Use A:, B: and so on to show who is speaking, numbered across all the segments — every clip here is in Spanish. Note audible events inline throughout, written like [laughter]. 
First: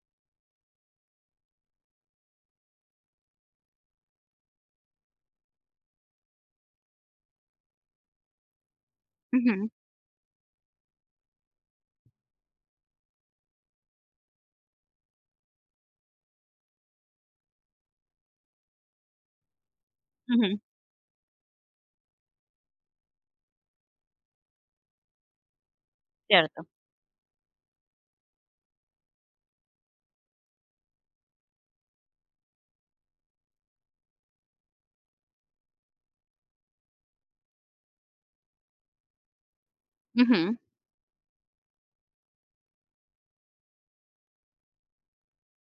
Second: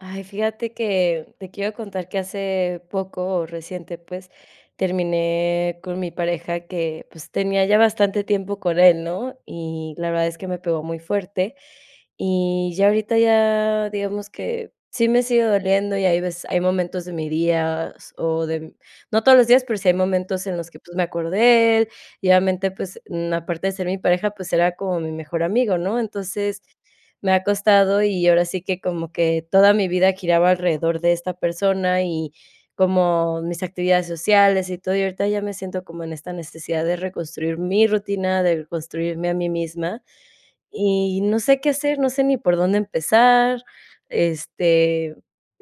A: Ay, fíjate que te quiero contar que hace poco o reciente, pues, terminé con mi pareja que, pues, tenía ya bastante tiempo con él, ¿no?
B: Ujú.
A: Y la verdad es que me pegó muy fuerte. Y ya ahorita ya, digamos que sí me sigue doliendo y hay veces hay momentos de mis días, o de mm no todos los días, pero sí hay momentos en
B: Ujú.
A: los que, pues, me acuerdo de él, y obviamente, pues, mm, aparte de ser mi pareja, pues era como mi mejor amigo, ¿no? Entonces
B: Cierto.
A: me ha costado y ahora sí que como que toda mi vida giraba alrededor de esta persona y, como mis actividades sociales y todo, y ahorita ya me siento como en esta necesidad de reconstruir mi rutina, de reconstruirme a mí misma.
B: Ujú.
A: Y no sé qué hacer. No sé ni por dónde empezar. Este,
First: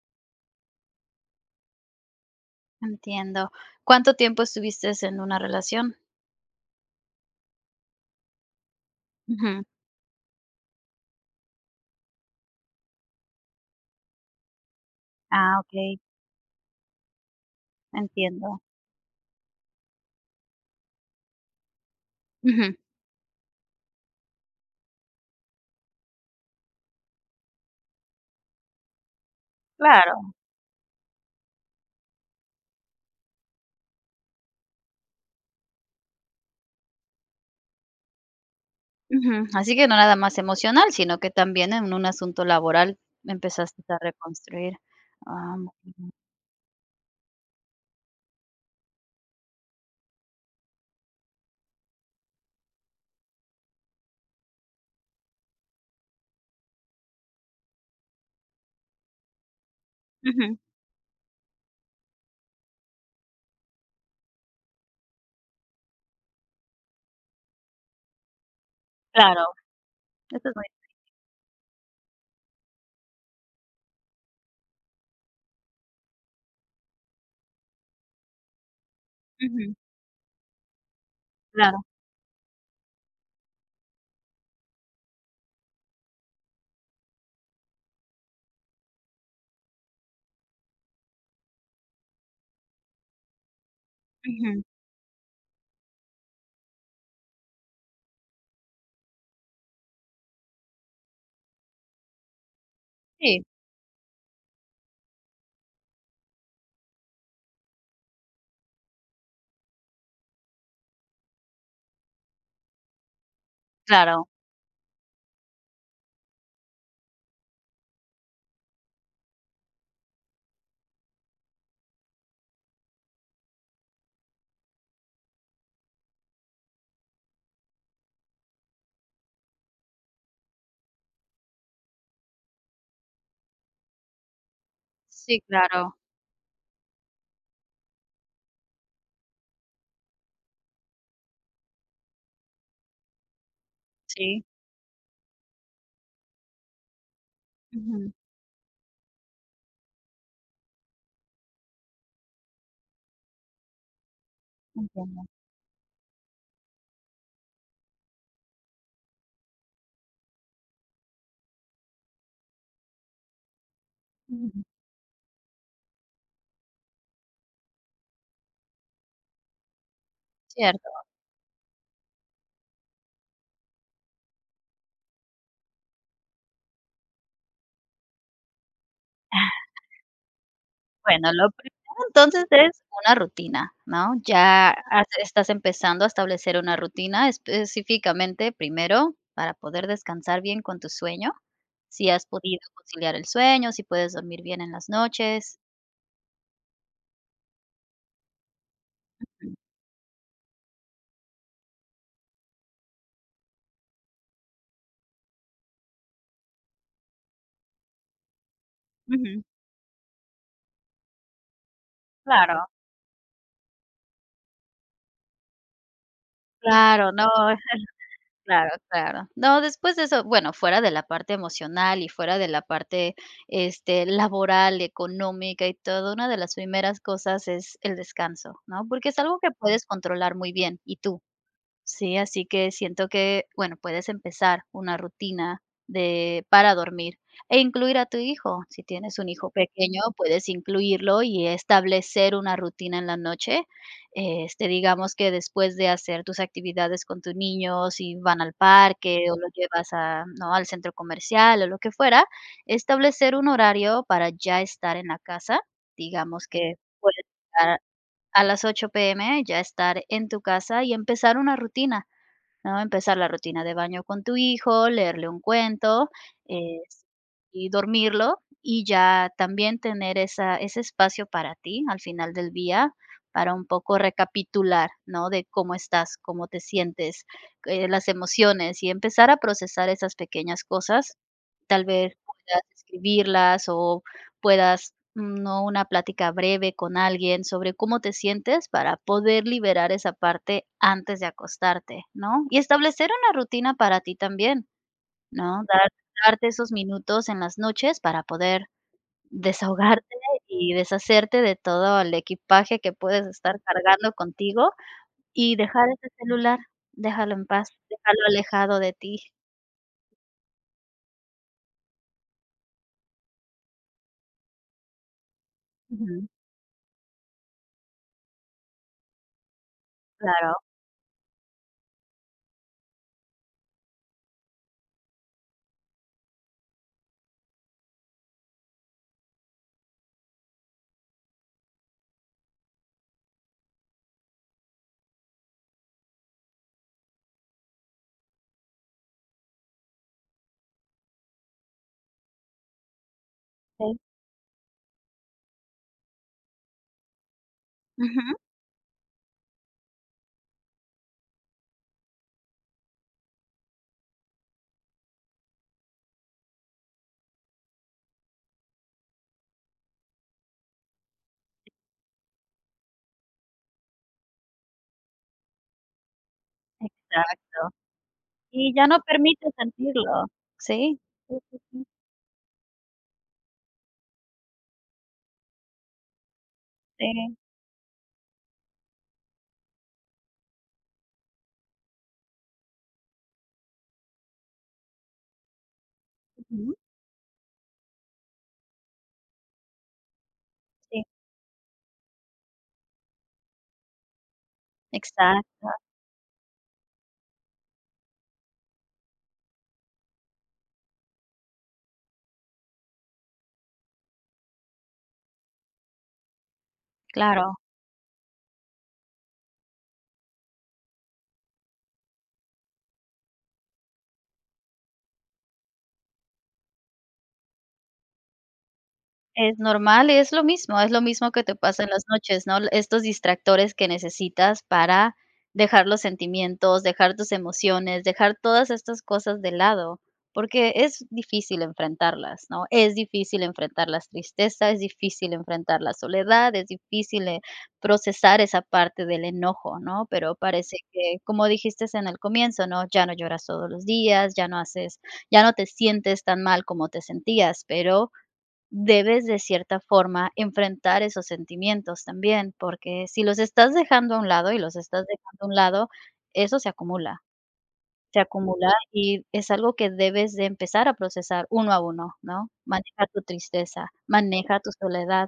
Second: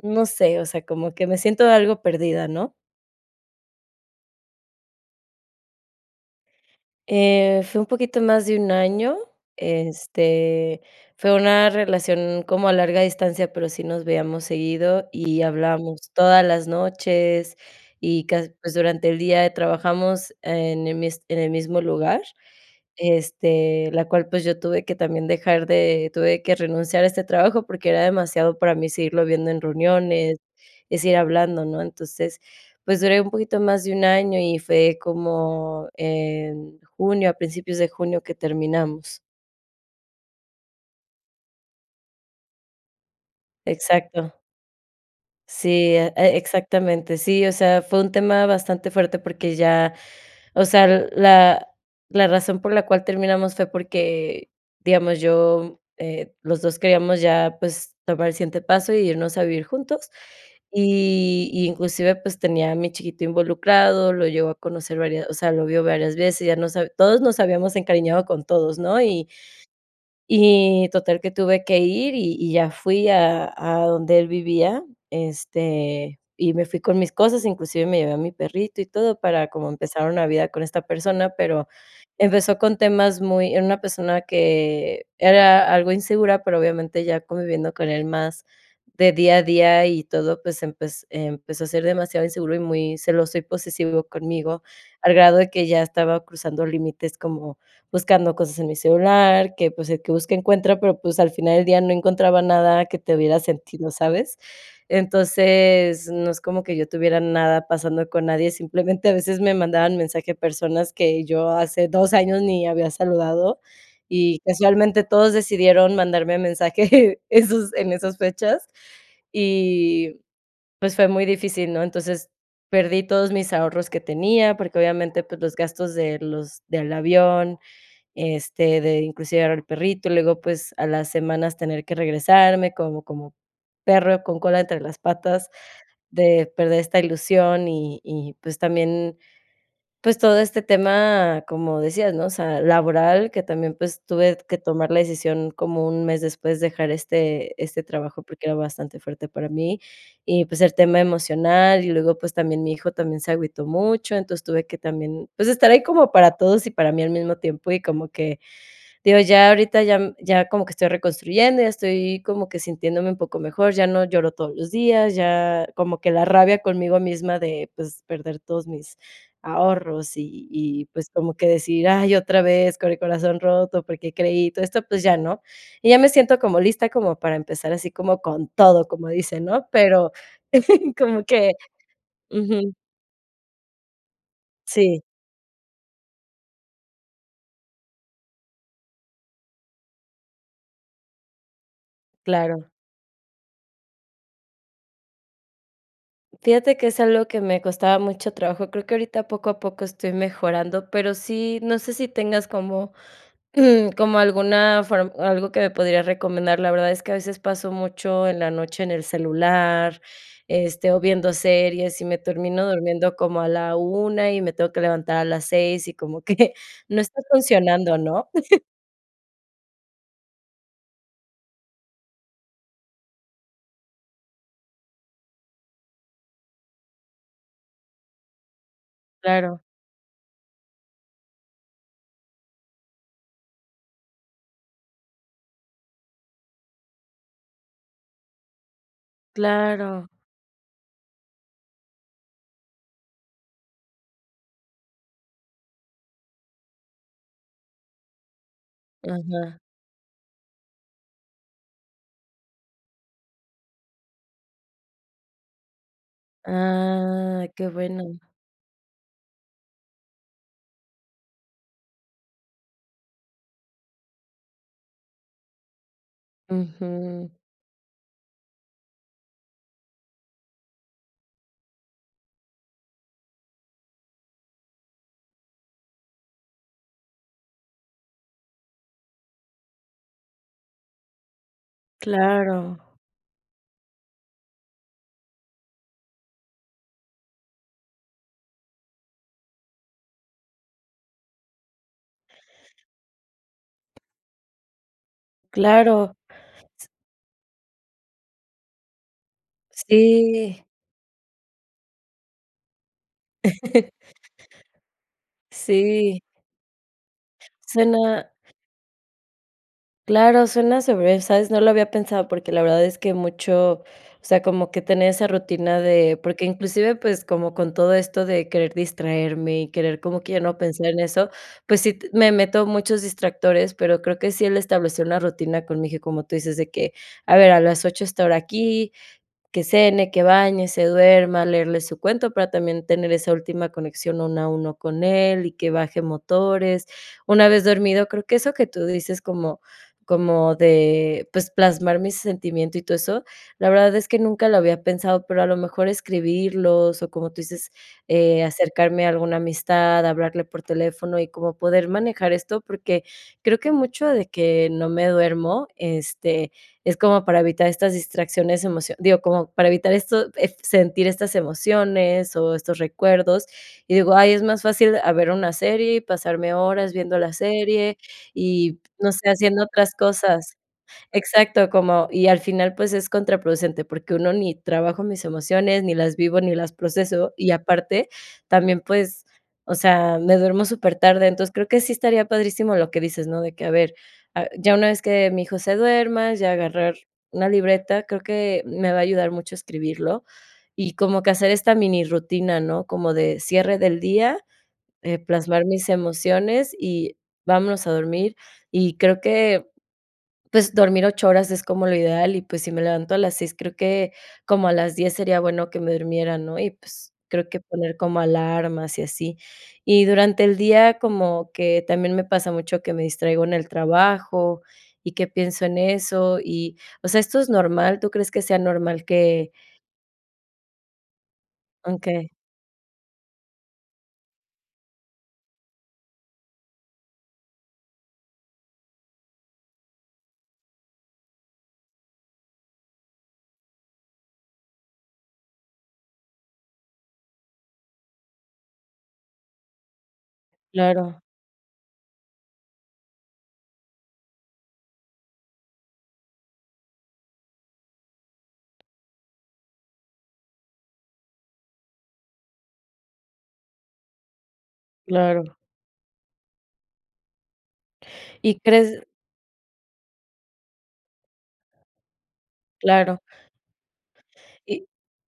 A: no sé, o sea, como que me siento algo perdida, ¿no?
B: Entiendo. ¿Cuánto tiempo estuviste en una relación?
A: Eh, fue un poquito más de un año.
B: Ujú.
A: Este, fue una relación como a larga distancia, pero sí nos veíamos seguido, y
B: Ah, okey.
A: hablábamos todas las noches y casi
B: Entiendo.
A: pues, durante el día, eh, trabajamos en el mis en el mismo lugar,
B: Ujú.
A: este, la cual, pues, yo tuve que también dejar de tuve que renunciar a este trabajo porque era demasiado para mí seguirlo viendo en
B: Claro.
A: reuniones y seguir hablando, ¿no? Entonces, pues, duré un poquito más de un año y fue como en junio, a principios de junio, que terminamos.
B: Ujú. Así que no nada más emocional, sino que también en un asunto laboral empezaste tarde a
A: Exacto.
B: construir. Ah,
A: Sí,
B: [unintelligible]
A: e exactamente. Sí, o sea, fue un tema bastante fuerte porque ya, o sea, la la razón por la cual terminamos fue porque, digamos, yo, mm, eh, los dos queríamos ya, pues, tomar el siguiente paso y irnos a vivir juntos.
B: Ujú.
A: Y, y, inclusive, pues, tenía a mi chiquito involucrado. Lo llegó a conocer varias o sea, lo vio varias veces, ya nos hab todos nos habíamos encariñado con todos, ¿no? Y
B: Claro. Eso es muy
A: y
B: difícil.
A: total que tuve que ir, y y ya fui a a donde él vivía, este, y me fui con mis cosas, inclusive me llevé a mi perrito y todo, para, como,
B: Ujú.
A: empezar una vida con esta persona. Pero
B: Claro.
A: empezó con temas muy era una persona que era algo insegura, pero, obviamente, ya conviviendo con él más de día a día y todo, pues, empez empezó a ser demasiado inseguro y muy celoso y posesivo
B: Ujú.
A: conmigo. Al grado de que ya estaba cruzando límites, como buscando cosas en mi celular, que, pues, el que busca encuentra, pero, pues, al final del día no encontraba nada que tuviera
B: Sí.
A: sentido, ¿sabes? Entonces, no es como que yo tuviera nada pasando con nadie. Simplemente, a veces me mandaban mensaje personas que yo hace 2 años ni había saludado,
B: Claro.
A: y casualmente todos decidieron mandarme mensaje, [chuckles] esos en esas fechas. Y, pues, fue muy difícil, ¿no? Entonces perdí todos mis ahorros que tenía porque obviamente, pues, los gastos de los del avión, este, de inclusive llevar al perrito. Luego, pues, a las semanas tener que regresarme, como como perro con cola entre las
B: Sí,
A: patas,
B: claro.
A: de perder esta ilusión y y, pues, también, pues todo este tema, como decías, ¿no?, o sea, laboral, que también, pues, tuve
B: Sí.
A: t que tomar la decisión, como un mes después, dejar este este
B: Ujú.
A: trabajo, porque era bastante fuerte para mí. Y, pues, el tema emocional. Y luego, pues, también mi hijo también se agüitó mucho. Entonces tuve que
B: Entiendo.
A: también, pues, estar ahí como para todos y para mí al mismo tiempo. Y como que digo ya ahorita ya, mm, ya como que estoy reconstruyendo. Ya estoy como que sintiéndome un poco mejor. Ya no lloro todos
B: Ujú.
A: los días, ya como que la rabia conmigo misma de, pues, perder todos mis ahorros y y y,
B: Cierto.
A: pues, como que decir: "Ay, otra vez con el corazón roto porque creí y todo esto", pues ya no. Y ya me siento como lista como para empezar así como con todo, como dicen, ¿no? Pero [chuckles] como
B: Bueno,
A: que
B: lo primero entonces
A: Ujú.
B: es una rutina, ¿no? Ya
A: Sí.
B: has estás empezando a establecer una rutina específicamente primero, para poder descansar bien con tu sueño. ¿Sí has podido
A: Claro.
B: conciliar el sueño?, ¿si puedes dormir bien en las noches?
A: Fíjate que es algo que me costaba mucho trabajo. Creo que ahorita, poco a poco, estoy mejorando, pero sí, no sé si tengas como, [clears throat] como alguna form algo que me pudieras recomendar. La verdad es que a veces paso mucho en la noche en el
B: Ujú.
A: celular, este, o viendo series y me
B: Claro.
A: termino durmiendo como a la 1 y me tengo que levantar a las 6 y como que no
B: Claro,
A: está
B: no,
A: funcionando,
B: [chuckles]
A: ¿no? [chuckles]
B: claro, claro. No, después de eso bueno, fuera de la parte emocional y fuera de la parte, este, laboral y económica y todo. Una de las primeras cosas es el descanso, ¿no?, porque es algo que
A: Claro.
B: puedes controlar muy bien, y tú sí, así que siento que, bueno, puedes empezar una rutina de para dormir e incluir a tu hijo. Si tienes un hijo pequeño,
A: Claro.
B: puedes incluirlo y establecer una rutina en la noche, este, digamos que después de hacer tus actividades con tu niño, si van al parque o lo
A: Ajá.
B: llevas a, ¿no?, al centro comercial o lo que fuera, establecer un horario para ya estar en la casa. Digamos que puedes
A: Ah, qué
B: estar
A: bueno.
B: a las 8:00 PM, ya estar en tu casa y empezar una rutina, ¿no? Empezar la rutina de baño con tu hijo, leerle un cuento, es
A: Ujú.
B: y dormirlo y ya también tener esa ese espacio para ti al final del día para un poco recapitular, ¿no?, de cómo estás, cómo te sientes, eh, las emociones, y empezar a procesar esas pequeñas cosas, tal vez puedas
A: Claro.
B: escribirlas o puedas, ¿no?, una plática breve con alguien sobre cómo te sientes para poder liberar esa parte antes de acostarte, ¿no? Y establecer una rutina para ti también, ¿no?, dar
A: Claro.
B: darte esos
A: S
B: minutos en las noches para poder, desahogarte
A: Sí.
B: y deshacerte de todo el equipaje que puedes estar
A: [chuckles]
B: cargando contigo y dejar ese
A: Sí.
B: celular, déjalo en paz, déjalo
A: Suena
B: alejado de ti.
A: Claro, suena se ve ¿sabes?, no lo había pensado porque la verdad es que mucho o sea, como que tener esa rutina de
B: Ujú.
A: porque inclusive pues como con todo esto de querer distraerme y querer como que ya
B: Claro.
A: no pensar en eso, pues sí t me meto muchos distractores, pero creo que sí, el establecer una rutina con mi hijo, como tú dices de que, a ver a las 8 estar aquí, que cene, que bañe, se duerma, leerle su cuento, para también tener esa última conexión uno a uno con él y que baje motores, una vez dormido creo que eso que tú dices como como de pues plasmar mi sentimiento y todo eso, la verdad
B: Okey.
A: es que nunca lo había pensado. Pero a lo mejor escribirlos o como tú dices,
B: Ujú.
A: eh, acercarme a alguna amistad, hablarle por teléfono y como poder manejar esto. Porque creo que mucho de que no me duermo, este, es como para evitar estas distracciones, emocio digo, como para evitar esto, ef sentir estas emociones o estos recuerdos, y digo: "Ay, es más fácil a ver una serie y pasarme horas viendo la
B: Exacto.
A: serie
B: Y
A: y
B: ya no
A: no sé,
B: permites
A: haciendo otras
B: sentirlo,
A: cosas".
B: sí. Sí, sí,
A: Exacto,
B: sí.
A: como y al final, pues es contraproducente porque 1, ni trabajo mis emociones, ni las vivo, ni las proceso,
B: Sí.
A: y aparte también, pues, o sea, me duermo súper tarde. Entonces, creo que sí estaría padrísimo lo que dices, ¿no?, de que a ver, a ya una vez que mi hijo se duerma, ya
B: Ujú.
A: agarrar una libreta. Creo que me va a ayudar mucho escribirlo y
B: Sí.
A: como que hacer esta mini rutina, ¿no?, como de cierre del día, eh, plasmar
B: Exacto.
A: mis emociones y vámonos a dormir y creo que pues dormir 8 horas es como lo ideal y pues si me levanto a las 6, creo que como a las 10 sería bueno que me durmiera, ¿no? Y pues creo
B: Claro.
A: que poner como alarmas y así. Y durante el día como que también me pasa mucho que me distraigo en el trabajo y que pienso en eso y, o sea, ¿esto es normal, tú crees que sea normal que
B: Es normal y es lo mismo, es lo mismo que te pasa en
A: on
B: las
A: qué.
B: noches, ¿no?, el estos distractores que necesitas para dejar los sentimientos, dejar tus emociones, dejar todas estas cosas de lado porque es difícil enfrentarlas, ¿no? Es difícil enfrentar las tristeza, es difícil enfrentar la soledad, es difícil, eh, procesar esa parte del enojo, ¿no?, pero parece que
A: Claro.
B: como dijiste en el comienzo, ¿no?, ya no lloras todos los días, ya no haces ya no te sientes tan mal como te sentías, pero debes de cierta forma enfrentar esos sentimientos también porque si los estás dejando a un lado y los estás dejando a un
A: Claro.
B: lado, eso se acumula, se
A: ¿Y
B: acumula
A: crees?
B: y es algo que debes de empezar a procesar, uno a uno, ¿no? Maneja
A: Claro.
B: tu tristeza, maneja tu
A: Y
B: soledad.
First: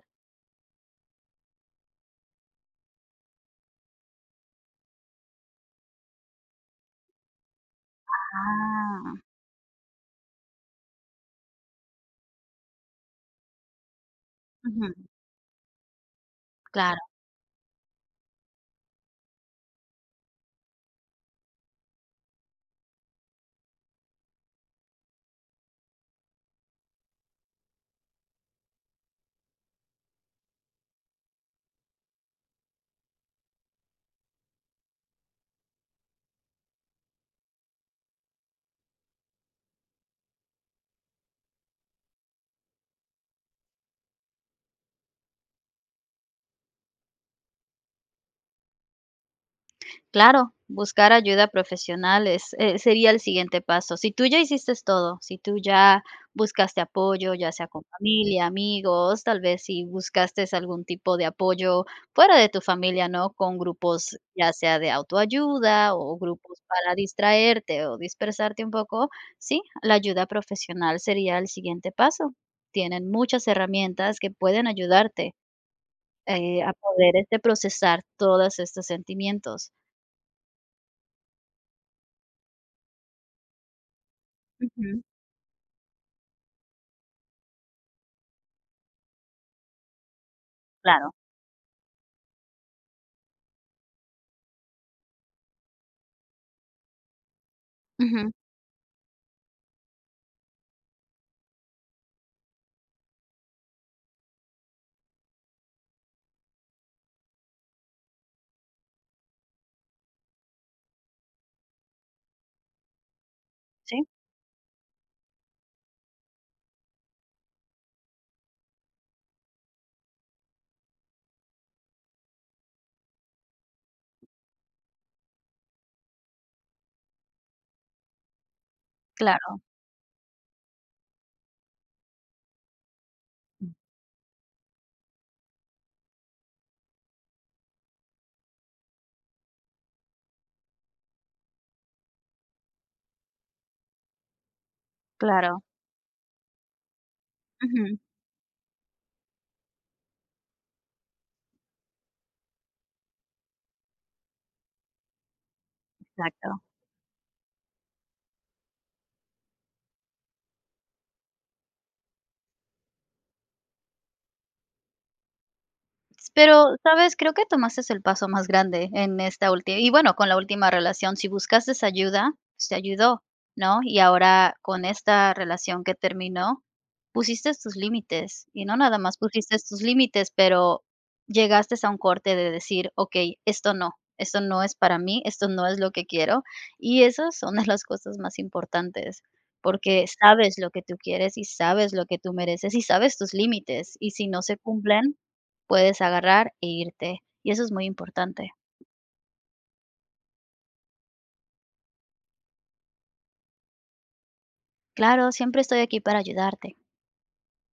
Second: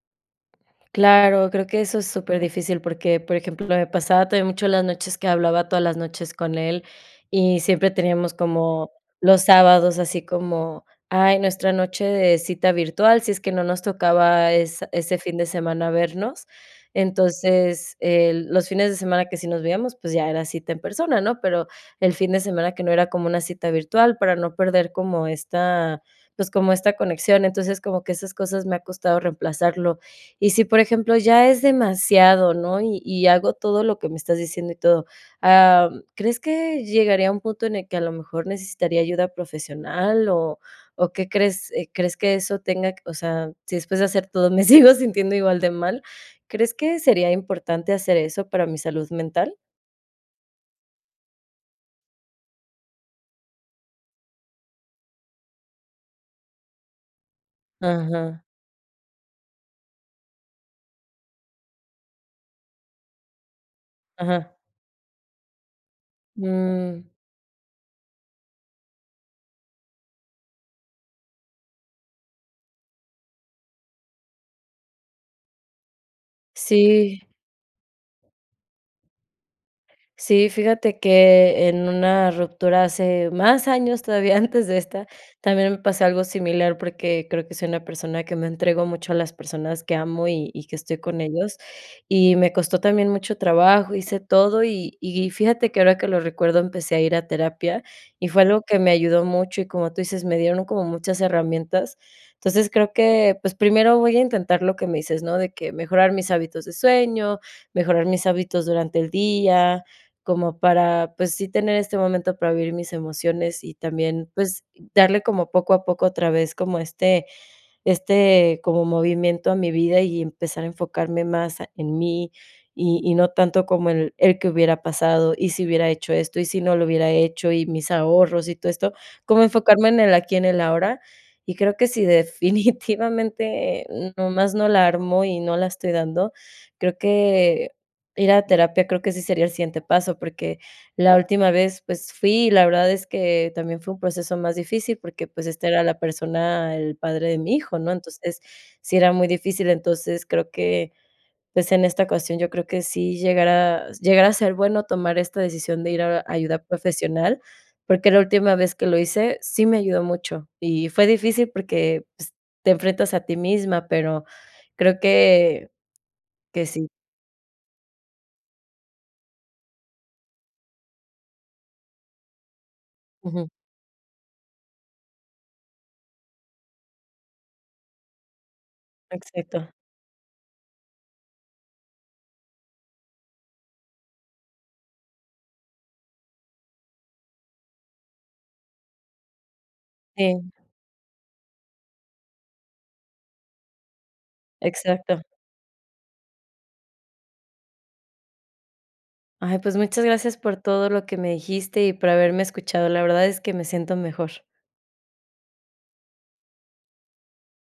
A: Claro, creo que eso es súper difícil porque, por ejemplo, me pasaba todavía mucho en las noches que hablaba todas las noches con él y siempre teníamos como
B: Ah.
A: los sábados, así como, ay, nuestra noche de cita virtual, si es que no nos tocaba es
B: Ujú.
A: ese fin de semana vernos.
B: Claro.
A: Entonces, eh, los fines de semana que sí nos veíamos, pues ya, era cita en persona, ¿no?, pero el fin de semana que no, era como cita virtual para no perder como esta, pues, como esta conexión. Entonces, como que esas cosas me ha costado reemplazarlo. Y si, por ejemplo, ya es demasiado, ¿no?, y y hago todo lo que me estás diciendo y todo, am, ¿crees que llegaría un punto en el que a lo mejor necesitaría ayuda profesional o o qué crees, eh, crees que eso tenga c o sea, si después de hacer todo, me sigo sintiendo igual de mal, ¿crees que sería importante hacer eso para mi salud mental?
B: Claro. Buscar ayuda profesional, es eh, sería el siguiente paso. Si tú ya hiciste todo, si tú ya buscaste apoyo, ya sea con
A: Ajá.
B: familia, amigos, tal vez si buscaste algún tipo de apoyo fuera de tu familia, ¿no?, con grupos, ya
A: Ajá.
B: sea de autoayuda o grupos para
A: Mm.
B: distraerte o dispersarte un poco, sí, la ayuda profesional sería el siguiente paso. Tienen muchas herramientas que pueden ayudarte, eh, a poder,
A: Sí.
B: este, procesar todas estas sentimientos.
A: Sí, fíjate que en una ruptura hace más años todavía antes de
B: Ujú.
A: esta, también me pasó algo similar porque creo que soy una persona que me entrego mucho a las personas que amo y y que estoy
B: Claro.
A: con ellos, y me costó también mucho trabajo, hice todo y y fíjate que ahora que lo recuerdo empecé a ir a terapia y
B: Ujú.
A: fue algo que me ayudó mucho y como tú dices, me dieron un como muchas herramientas. Entonces, creo que pues primero voy a intentar lo que me dices, ¿no?, de que mejorar mis hábitos de sueño, mejorar mis hábitos durante el día, como para pues, sí tener este momento para vivir mis emociones y
B: Sí.
A: también pues darle como poco a poco otra vez como este este como movimiento a mi vida y empezar a enfocarme más en mí y y no tanto como el el "¿que hubiera pasado? ¿Y si hubiera hecho esto y si no lo hubiera hecho y mis ahorros?, y todo esto", como
B: Claro.
A: enfocarme en el aquí, en el ahora. Y creo que sI,
B: Mm.
A: definitivamente nomás no la armo y no la estoy dando, creo que ir a terapia creo que sí sería el siguiente paso, porque la última vez, pues fui y la verdad es que también fue un proceso más difícil porque pues
B: Claro.
A: esta era la persona, el padre de mi hijo, ¿no?
B: Ujú.
A: Entonces, sí era muy difícil, entonces creo que pues en esta ocasión yo creo que sí llegar a s llegar a ser bueno tomar esta decisión de ir a a ayuda
B: Exacto.
A: profesional. Porque la última vez que lo hice, sí me ayudó mucho. Y fue difícil porque, pues, te enfrentas a ti misma, pero creo que
B: S
A: que
B: pero,
A: sí.
B: ¿sabes?, creo que tomaste el paso más grande en esta últi y bueno, con la última relación, si buscaste ayuda, te ayudó,
A: Ujú.
B: ¿no? Y ahora, con esta relación que terminó, pusiste tus límites, y no nada más pusiste
A: Exacto.
B: tus límites, pero llegaste a un corte de decir: "Okey, esto no, esto no es para mí, esto no es lo que quiero", y esas son de las cosas más importantes, porque
A: Sí.
B: sabes lo que tú quieres y sabes lo que tú mereces y sabes tus límites y si no se cumplen
A: Exacto.
B: puedes agarrar e irte, y eso es muy importante.
A: Ay, pues muchas gracias por todo lo que me dijiste y por haberme escuchado. La verdad es que me siento mejor.
B: Claro. Siempre estoy aquí para ayudarte.